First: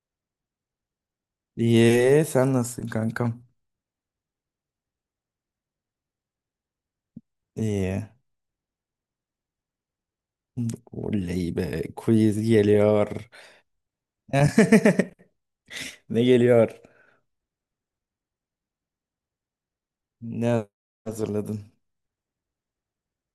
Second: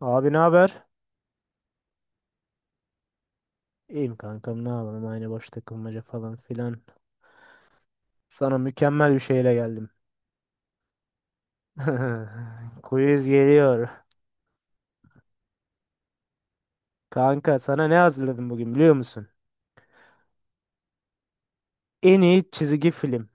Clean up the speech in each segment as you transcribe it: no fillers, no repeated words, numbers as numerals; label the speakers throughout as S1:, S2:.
S1: Abi ne haber?
S2: İyi, sen nasılsın kankam?
S1: İyiyim kankam, ne yapalım, aynı boş takılmaca falan filan.
S2: İyi.
S1: Sana mükemmel bir şeyle geldim.
S2: Oley be, quiz
S1: Quiz
S2: geliyor.
S1: geliyor.
S2: Ne geliyor?
S1: Kanka, sana ne hazırladım bugün biliyor musun?
S2: Ne hazırladın?
S1: En iyi çizgi film.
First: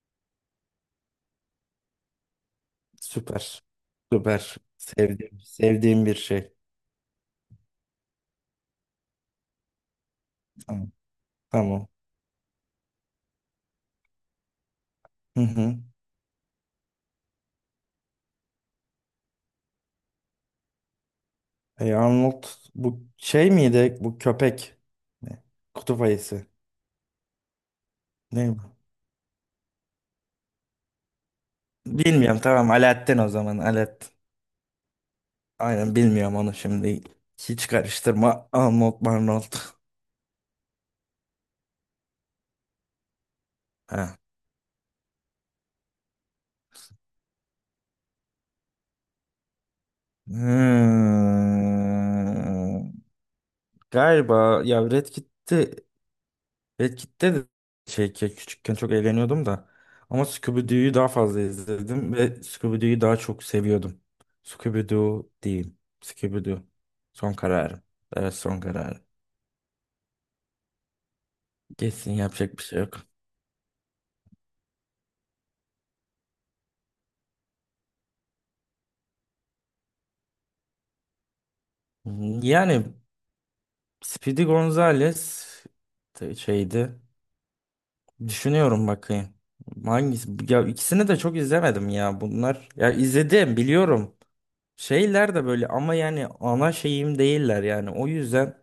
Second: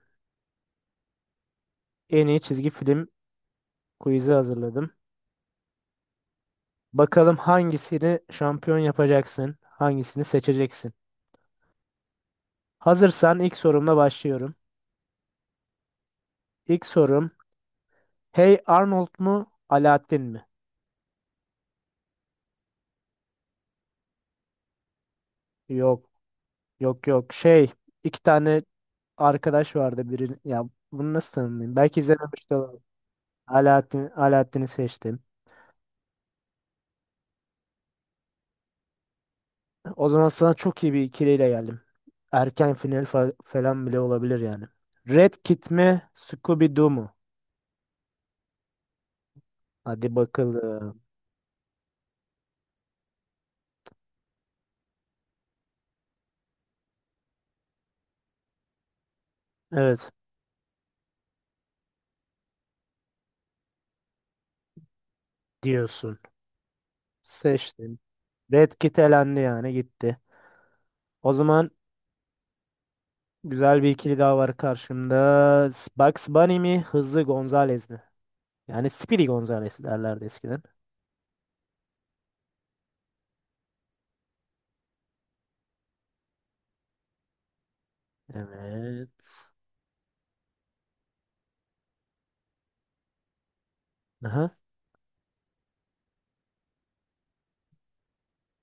S1: En iyi çizgi film
S2: Süper.
S1: quiz'i
S2: Süper.
S1: hazırladım.
S2: Sevdiğim bir şey.
S1: Bakalım hangisini şampiyon yapacaksın? Hangisini
S2: Tamam.
S1: seçeceksin?
S2: Tamam.
S1: Hazırsan ilk sorumla başlıyorum.
S2: Hı hı.
S1: İlk sorum, Hey Arnold mu? Aladdin mi?
S2: Arnold bu şey miydi? Bu köpek. Ne? Kutup
S1: Yok
S2: ayısı.
S1: yok yok iki
S2: Ne
S1: tane
S2: bu?
S1: arkadaş vardı biri. Ya bunu nasıl tanımlayayım? Belki
S2: Bilmiyorum,
S1: izlememiş de
S2: tamam
S1: olabilir.
S2: Alaaddin, o zaman Alaaddin.
S1: Alaaddin, Alaaddin'i seçtim.
S2: Aynen, bilmiyorum onu şimdi. Hiç karıştırma. Arnold Marnold.
S1: O zaman sana çok iyi bir ikiliyle geldim. Erken final falan bile
S2: Ha.
S1: olabilir yani. Red Kit mi, Scooby Doo mu? Hadi bakalım.
S2: Hmm. Galiba ya Red Kit'te de şey ki küçükken çok eğleniyordum da
S1: Evet.
S2: ama Scooby-Doo'yu daha fazla izledim ve Scooby-Doo'yu daha çok seviyordum. Scooby-Doo değil.
S1: Diyorsun.
S2: Scooby-Doo. Son kararım.
S1: Seçtim.
S2: Evet, son
S1: Red Kit
S2: kararım.
S1: elendi yani gitti. O zaman
S2: Kesin yapacak bir şey yok.
S1: güzel bir ikili daha var karşımda. Bugs Bunny mi, Hızlı Gonzales mi? Yani Speedy Gonzales derlerdi eskiden.
S2: Hmm, yani Speedy Gonzales şeydi. Düşünüyorum, bakayım.
S1: Evet.
S2: Hangisi? Ya ikisini de çok izlemedim ya bunlar. Ya izledim, biliyorum.
S1: Aha.
S2: Şeyler de böyle ama yani ana şeyim değiller yani. O yüzden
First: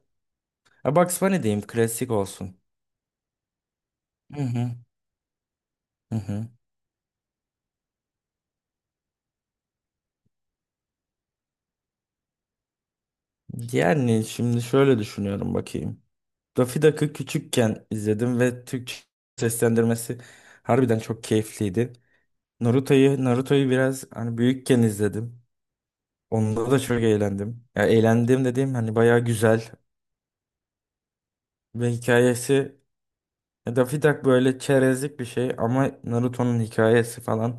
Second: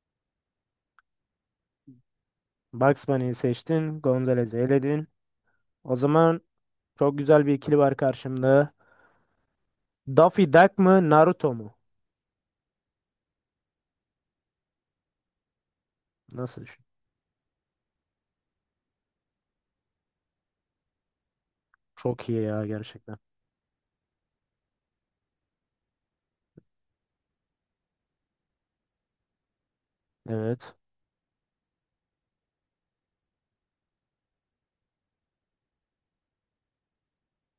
S2: ya Bugs Bunny diyeyim, klasik olsun.
S1: Bugs Bunny'yi seçtin.
S2: Hı
S1: Gonzalez'i
S2: hı.
S1: eledin. O
S2: Hı
S1: zaman
S2: hı.
S1: çok güzel bir ikili var karşımda. Daffy Duck mı Naruto mu?
S2: Yani şimdi şöyle düşünüyorum, bakayım.
S1: Nasıl?
S2: Daffy Duck'ı küçükken izledim ve Türkçe seslendirmesi harbiden çok keyifliydi.
S1: Çok iyi ya gerçekten.
S2: Naruto'yu biraz hani büyükken izledim. Onda da çok eğlendim. Ya eğlendim dediğim hani bayağı güzel
S1: Evet.
S2: ve hikayesi, ya Daffy Duck böyle çerezlik bir şey ama Naruto'nun hikayesi falan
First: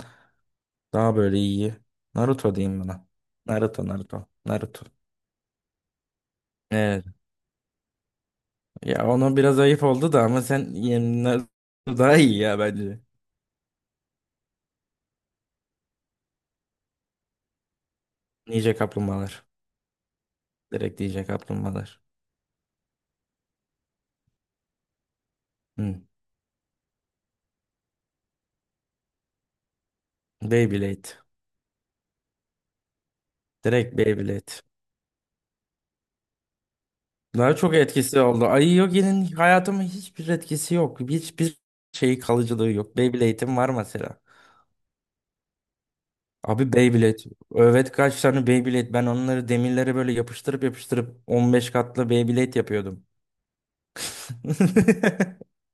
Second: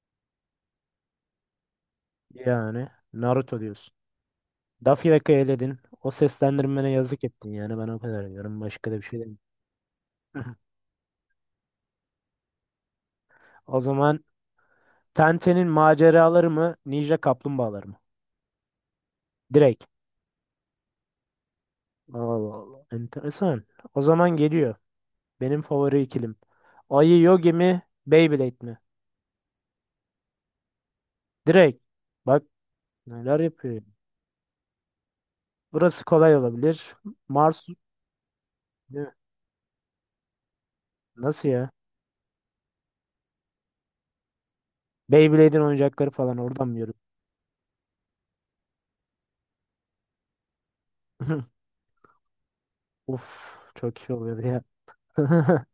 S2: daha böyle iyi. Naruto diyeyim
S1: Yani
S2: buna.
S1: Naruto
S2: Naruto,
S1: diyorsun.
S2: Naruto, Naruto.
S1: Daffy Duck'ı eledin. O seslendirmene
S2: Evet.
S1: yazık ettin yani. Ben o kadar diyorum. Başka da bir
S2: Ya
S1: şey
S2: ona
S1: demiyorum.
S2: biraz ayıp oldu da ama sen yani Naruto daha iyi ya bence.
S1: O zaman Tenten'in maceraları mı? Ninja kaplumbağaları mı?
S2: Ninja kaplumbağalar.
S1: Direkt.
S2: Direkt Ninja kaplumbağalar.
S1: Allah Allah. Enteresan. O zaman geliyor. Benim
S2: Hı.
S1: favori ikilim. Ayı Yogi mi? Beyblade mi?
S2: Beyblade.
S1: Direkt. Bak, neler yapıyor?
S2: Direkt Beyblade.
S1: Burası kolay olabilir.
S2: Daha
S1: Mars
S2: çok etkisi oldu. Ay
S1: Ne?
S2: Yogi'nin hayatıma hiçbir etkisi yok.
S1: Nasıl
S2: Hiçbir
S1: ya?
S2: şeyi, kalıcılığı yok. Beyblade'im var mesela.
S1: Beyblade'in oyuncakları falan oradan
S2: Abi
S1: mı yürü?
S2: Beyblade. Evet, kaç tane Beyblade. Ben onları demirlere böyle yapıştırıp yapıştırıp 15 katlı Beyblade yapıyordum.
S1: Uf, çok iyi oluyordu ya.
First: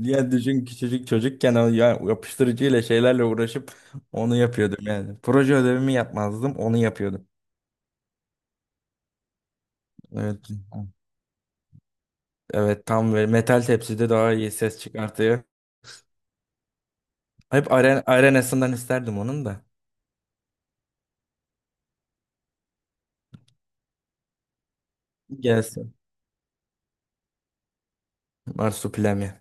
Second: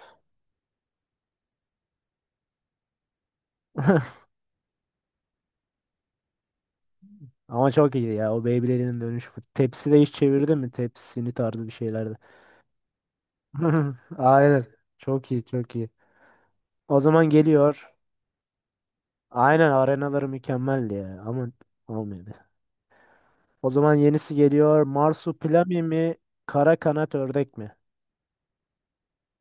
S2: Ya düşün, küçücük çocukken o ya yapıştırıcıyla şeylerle uğraşıp onu yapıyordum yani. Proje ödevimi yapmazdım, onu yapıyordum.
S1: Ama çok iyi ya o Beyblade'in dönüşü. Tepsi de hiç
S2: Evet.
S1: çevirdi mi? Tepsini tarzı bir şeylerde.
S2: Evet, tam böyle metal tepside daha iyi
S1: Aynen.
S2: ses
S1: Çok
S2: çıkartıyor.
S1: iyi, çok iyi. O zaman
S2: Hep
S1: geliyor.
S2: arenasından isterdim onun da.
S1: Aynen, arenaları mükemmeldi ya ama olmadı. O zaman yenisi geliyor. Marsupilami
S2: Gelsin.
S1: mi? Kara kanat ördek mi?
S2: Marsupilami.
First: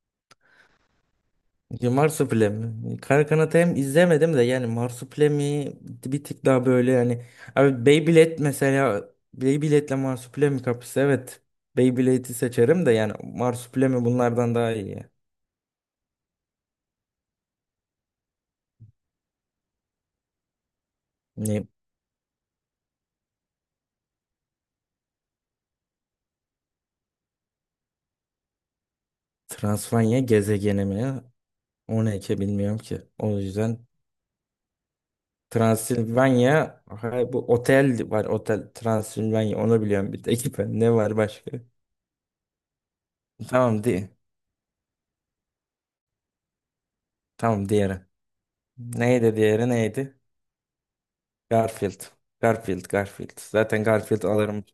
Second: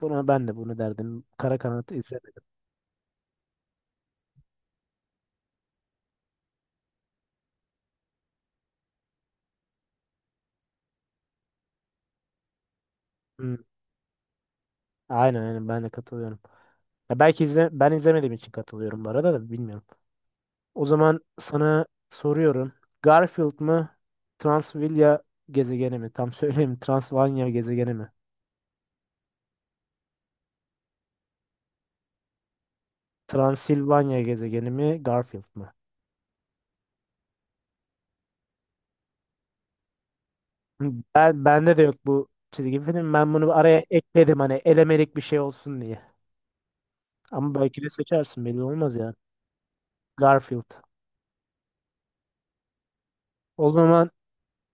S1: Buna ben de bunu derdim. Kara
S2: Ya
S1: kanat izlemedim.
S2: Marsupilami. Kara Kanat'ı hem izlemedim de yani Marsupilami bir tık daha böyle yani. Abi Beyblade mesela, Beyblade'le Marsupilami kapısı evet. Beyblade'i seçerim de yani
S1: Hmm.
S2: Marsupilami bunlardan daha iyi ya.
S1: Aynen aynen, ben de katılıyorum. Ya belki izle, ben izlemediğim için katılıyorum bu arada da bilmiyorum. O zaman
S2: Ne?
S1: sana soruyorum. Garfield mı? Transvilya gezegeni mi? Tam söyleyeyim. Transvanya gezegeni mi?
S2: Transvanya gezegeni mi? O ne ki bilmiyorum ki. O yüzden
S1: Transilvanya gezegeni mi? Garfield mı?
S2: Transilvanya ha, bu otel var, otel Transilvanya, onu biliyorum bir tek. Ne var
S1: Ben
S2: başka?
S1: bende de yok bu çizgi film. Ben bunu araya
S2: Tamam di.
S1: ekledim hani elemelik bir şey olsun diye. Ama
S2: Tamam,
S1: belki de
S2: diğeri.
S1: seçersin, belli olmaz yani.
S2: Neydi diğeri, neydi?
S1: Garfield.
S2: Garfield. Garfield, Garfield.
S1: O
S2: Zaten
S1: zaman
S2: Garfield alırım.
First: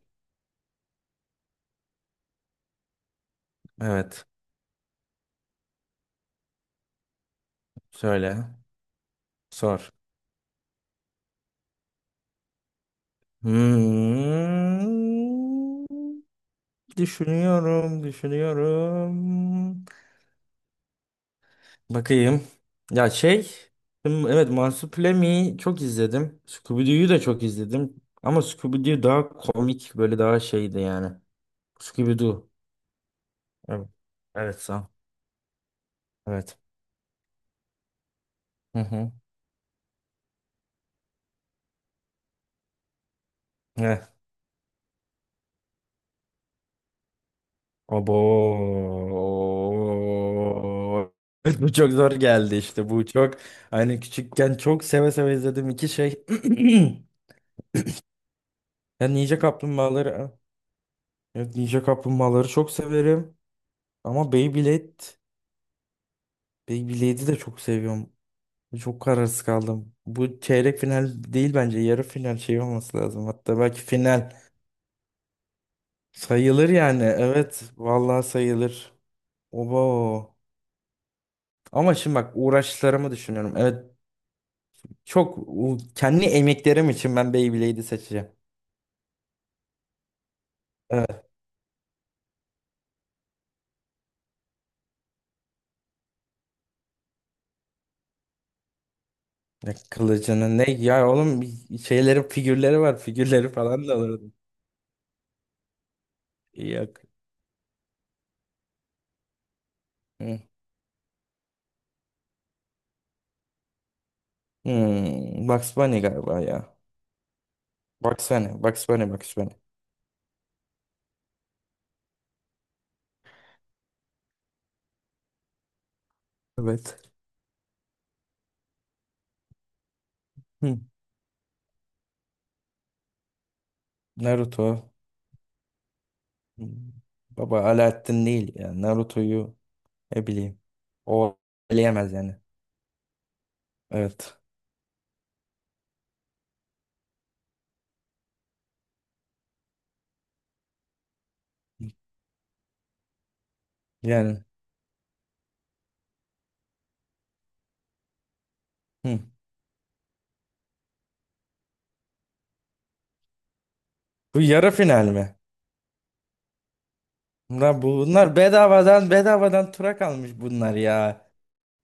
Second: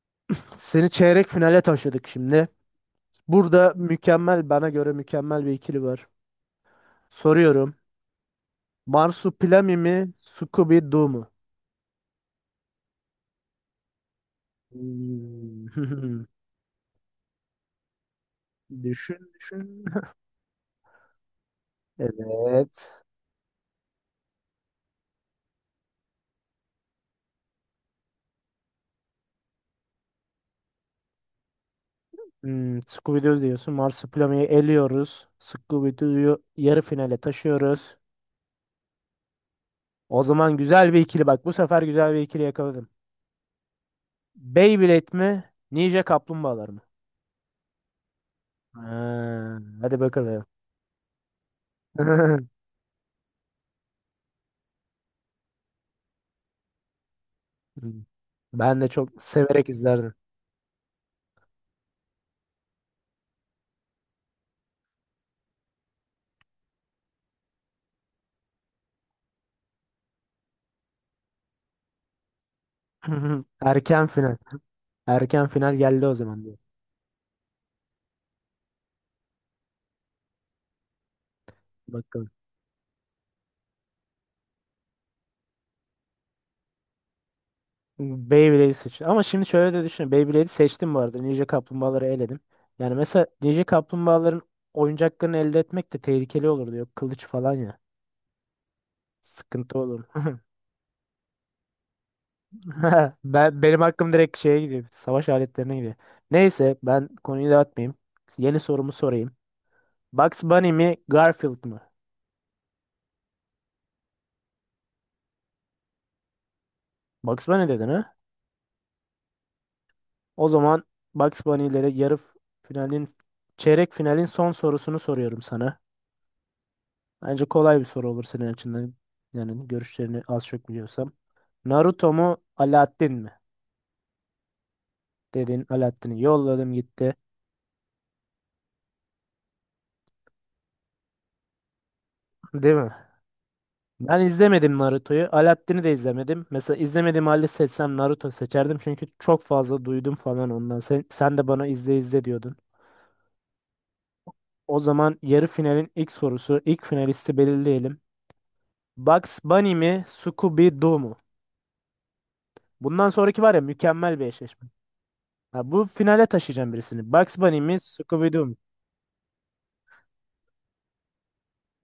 S1: seni çeyrek finale taşıdık şimdi. Burada
S2: Evet.
S1: mükemmel, bana göre mükemmel bir ikili var. Soruyorum.
S2: Söyle.
S1: Marsupilami
S2: Sor.
S1: mi? Scooby-Doo mu?
S2: Hmm.
S1: Hmm.
S2: Düşünüyorum,
S1: Düşün düşün.
S2: düşünüyorum. Bakayım.
S1: Evet.
S2: Ya şey, hmm, evet Marsupilami çok izledim. Scooby-Doo'yu da çok izledim. Ama Scooby-Doo daha komik, böyle daha şeydi yani. Scooby-Doo.
S1: Hmm, Scooby-Doo diyorsun.
S2: Evet.
S1: Marsupilami'yi
S2: Evet, sağ ol.
S1: eliyoruz. Scooby-Doo'yu
S2: Evet.
S1: yarı finale taşıyoruz.
S2: Hı hı.
S1: O zaman güzel bir ikili bak. Bu sefer güzel bir ikili yakaladım. Beyblade mi? Ninja Kaplumbağalar mı?
S2: Abo.
S1: Ha, hadi bakalım.
S2: Bu çok zor geldi işte. Bu çok hani küçükken çok seve seve izledim iki şey.
S1: Hmm. Ben de
S2: Ben
S1: çok
S2: Ninja
S1: severek izlerdim.
S2: Kaplumbağaları, evet, Ninja Kaplumbağaları çok severim. Ama Beyblade'i de çok seviyorum. Çok kararsız kaldım. Bu çeyrek final değil bence. Yarı final şey olması lazım. Hatta belki
S1: Erken
S2: final
S1: final. Erken final geldi o zaman diyor.
S2: sayılır yani. Evet, vallahi sayılır. Obo. Ama şimdi
S1: Bakalım.
S2: bak, uğraşlarımı düşünüyorum. Evet, çok kendi emeklerim için ben Beyblade'i seçeceğim.
S1: Beyblade'i seçtim. Ama şimdi şöyle de düşün. Beyblade'i seçtim bu arada.
S2: Evet.
S1: Ninja Kaplumbağaları eledim. Yani mesela Ninja Kaplumbağaların oyuncaklarını elde etmek de tehlikeli olurdu. Yok kılıç falan ya.
S2: Ya
S1: Sıkıntı olur.
S2: kılıcının ne ya oğlum, şeyleri figürleri var, figürleri
S1: Benim
S2: falan da
S1: hakkım
S2: alırdım.
S1: direkt şeye gidiyor. Savaş aletlerine gidiyor. Neyse
S2: Yok.
S1: ben konuyu dağıtmayayım. Yeni sorumu sorayım.
S2: Hı.
S1: Bugs Bunny mi Garfield mı?
S2: Hmm. Bugs Bunny galiba ya.
S1: Bugs Bunny dedin ha?
S2: Bugs Bunny, Bugs Bunny, Bugs Bunny.
S1: O zaman Bugs Bunny ile de yarı finalin çeyrek finalin son sorusunu soruyorum sana.
S2: Evet.
S1: Bence kolay bir soru olur senin açından. Yani görüşlerini az çok
S2: Hı.
S1: biliyorsam. Naruto mu Alaaddin mi?
S2: Naruto.
S1: Dedin, Alaaddin'i
S2: Hı.
S1: yolladım gitti.
S2: Baba Alaaddin değil ya. Naruto'yu ne bileyim. O eleyemez yani.
S1: Değil mi? Ben
S2: Evet.
S1: izlemedim Naruto'yu. Alaaddin'i de izlemedim. Mesela izlemediğim halde seçsem Naruto seçerdim. Çünkü çok fazla duydum falan ondan. Sen de bana izle izle diyordun.
S2: Yani.
S1: O zaman yarı finalin ilk sorusu. İlk finalisti belirleyelim.
S2: Hı.
S1: Bugs Bunny mi Scooby-Doo mu? Bundan sonraki var ya mükemmel bir
S2: Bu
S1: eşleşme.
S2: yarı final mi?
S1: Ha, bu finale taşıyacağım birisini. Bugs Bunny mi
S2: Bunlar
S1: Scooby-Doo?
S2: bedavadan tura kalmış bunlar ya.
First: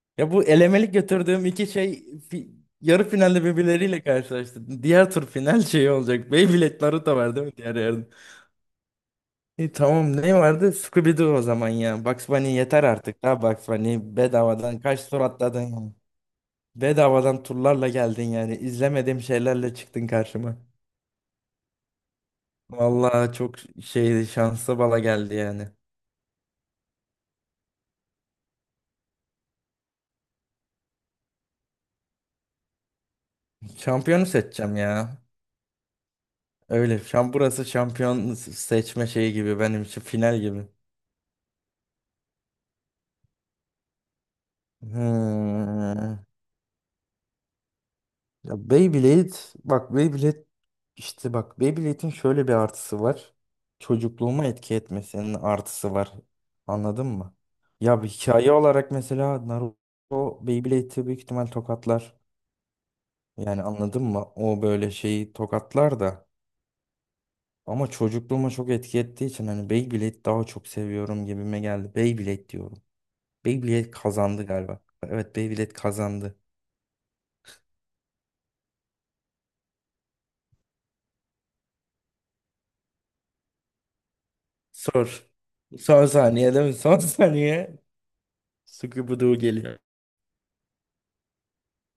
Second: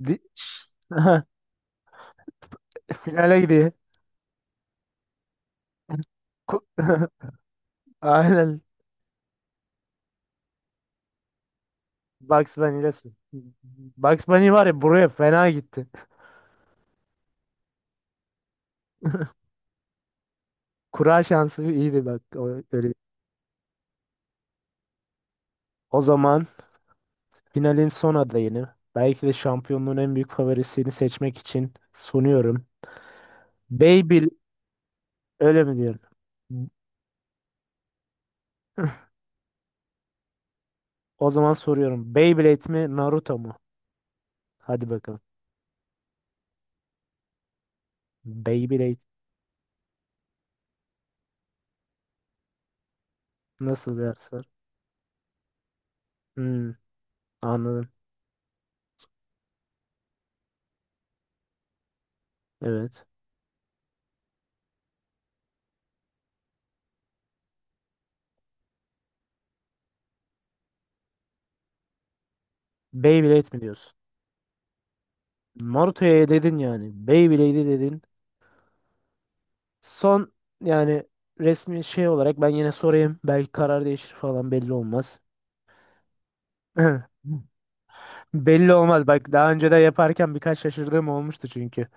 S1: Di-
S2: Ya bu elemelik götürdüğüm iki şey fi- yarı
S1: Finale
S2: finalde
S1: gidiyor.
S2: birbirleriyle karşılaştı. Diğer tur final şeyi olacak.
S1: Ku-
S2: Beyblade Naruto var değil mi diğer yarın?
S1: Aynen.
S2: Tamam, ne vardı? Scooby-Doo o zaman ya. Bugs Bunny
S1: Bugs Bunny
S2: yeter
S1: ile
S2: artık. Ha Bugs Bunny
S1: Bugs Bunny var
S2: bedavadan
S1: ya, buraya
S2: kaç tur
S1: fena
S2: atladın
S1: gitti.
S2: ya. Bedavadan turlarla geldin yani. İzlemediğim şeylerle çıktın karşıma.
S1: Kura şansı iyiydi bak. O, öyle.
S2: Vallahi çok şeydi, şanslı bala geldi yani.
S1: O zaman finalin son adayını, belki de şampiyonluğun en büyük favorisini seçmek için sunuyorum.
S2: Şampiyonu
S1: Beyblade,
S2: seçeceğim ya.
S1: öyle mi diyorum?
S2: Öyle. Şam burası şampiyon seçme şeyi gibi, benim için final gibi.
S1: O zaman soruyorum. Beyblade mi Naruto mu? Hadi bakalım.
S2: Hmm. Ya
S1: Beyblade,
S2: Beyblade, bak Beyblade, işte bak Beyblade'in şöyle bir artısı var.
S1: nasıl bir yarış
S2: Çocukluğuma
S1: var?
S2: etki etmesinin artısı var.
S1: Hmm,
S2: Anladın mı?
S1: anladım.
S2: Ya bir hikaye olarak mesela Naruto Beyblade'i büyük ihtimal tokatlar.
S1: Evet.
S2: Yani anladın mı? O böyle şeyi tokatlar da. Ama çocukluğuma çok etki ettiği için hani Beyblade daha çok seviyorum gibime geldi. Beyblade diyorum.
S1: Beyblade mi
S2: Beyblade
S1: diyorsun?
S2: kazandı galiba. Evet, Beyblade
S1: Naruto'ya
S2: kazandı.
S1: dedin yani. Beyblade'e dedin. Son, yani resmi şey olarak ben yine sorayım. Belki karar değişir falan, belli
S2: Sor.
S1: olmaz.
S2: Son saniyede mi? Son saniye.
S1: Belli olmaz. Bak,
S2: Scooby-Doo
S1: daha önce de
S2: geliyor.
S1: yaparken birkaç şaşırdığım olmuştu çünkü.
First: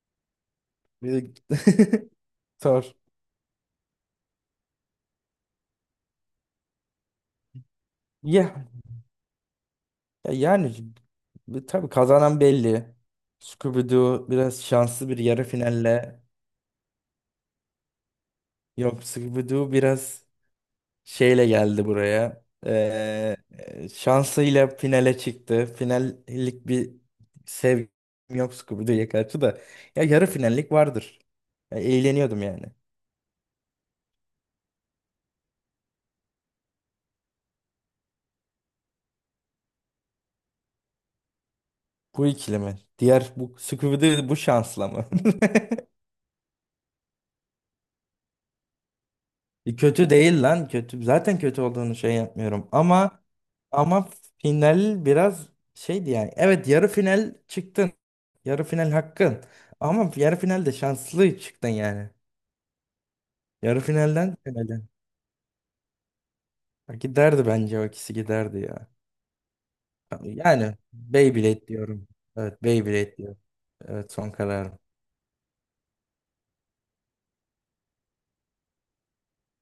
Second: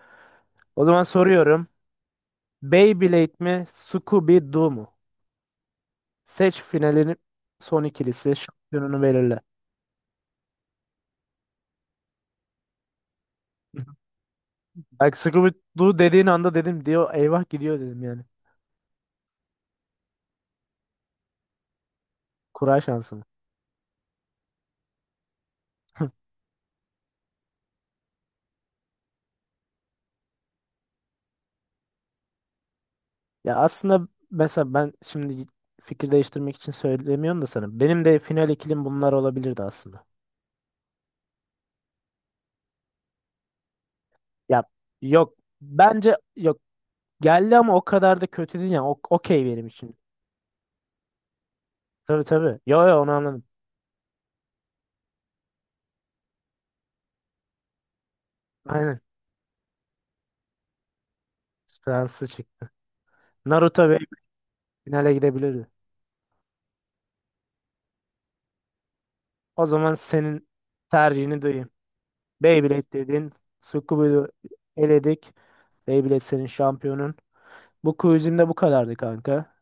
S1: O zaman
S2: Bir
S1: soruyorum.
S2: de- Sor.
S1: Beyblade mi? Scooby-Doo mu? Seç finalini, son ikilisi.
S2: Ya,
S1: Şampiyonunu belirle.
S2: ya yani bu tabii kazanan belli. Scooby-Doo biraz şanslı
S1: Bak,
S2: bir yarı
S1: Scooby-Doo
S2: finalle.
S1: dediğin anda dedim, diyor. Eyvah gidiyor dedim yani.
S2: Yok, Scooby-Doo biraz şeyle geldi buraya.
S1: Kura şansı
S2: Şansıyla finale çıktı. Finallik bir sevgim yok Scooby-Doo'ya karşı da. Ya yarı finallik vardır. Ya, eğleniyordum yani.
S1: Ya aslında mesela ben şimdi fikir değiştirmek için söylemiyorum da sana. Benim de final ikilim bunlar olabilirdi aslında.
S2: Bu ikili mi? Diğer bu Scooby-Doo bu
S1: Ya
S2: şansla mı?
S1: yok bence yok geldi ama o kadar da kötü değil yani. Okey benim için.
S2: Kötü değil lan, kötü. Zaten kötü olduğunu şey
S1: Tabii tabii.
S2: yapmıyorum
S1: Yo yo onu
S2: ama,
S1: anladım.
S2: ama final biraz şeydi yani. Evet, yarı final çıktın. Yarı final
S1: Aynen.
S2: hakkın. Ama yarı finalde şanslı çıktın yani.
S1: Fransız çık.
S2: Yarı
S1: Naruto Beyblade
S2: finalden finale.
S1: finale gidebilirdi.
S2: Ha, giderdi bence, o ikisi giderdi ya.
S1: O zaman senin
S2: Yani
S1: tercihini
S2: Beyblade
S1: duyayım.
S2: diyorum. Evet,
S1: Beyblade
S2: Beyblade
S1: dedin.
S2: diyorum. Evet,
S1: Tsukuba'yı
S2: son kararım.
S1: eledik. Beyblade senin şampiyonun. Bu quizim de bu kadardı kanka.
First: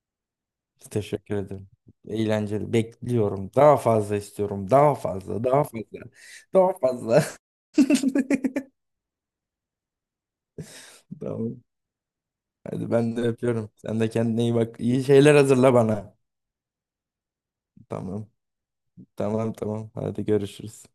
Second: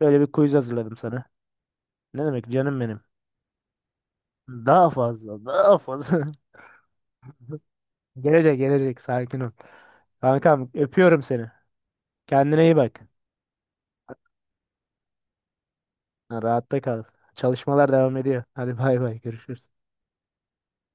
S1: Böyle bir quiz hazırladım sana.
S2: Teşekkür ederim.
S1: Ne demek
S2: Eğlenceli.
S1: canım benim.
S2: Bekliyorum. Daha fazla istiyorum.
S1: Daha
S2: Daha
S1: fazla,
S2: fazla. Daha
S1: daha
S2: fazla.
S1: fazla.
S2: Daha fazla.
S1: Gelecek, gelecek. Sakin ol. Kankam, öpüyorum seni.
S2: Tamam.
S1: Kendine iyi
S2: Hadi
S1: bak.
S2: ben de öpüyorum. Sen de kendine iyi bak. İyi şeyler hazırla bana.
S1: Ha, rahatta kal. Çalışmalar devam
S2: Tamam.
S1: ediyor. Hadi bay bay,
S2: Tamam
S1: görüşürüz.
S2: tamam. Hadi görüşürüz.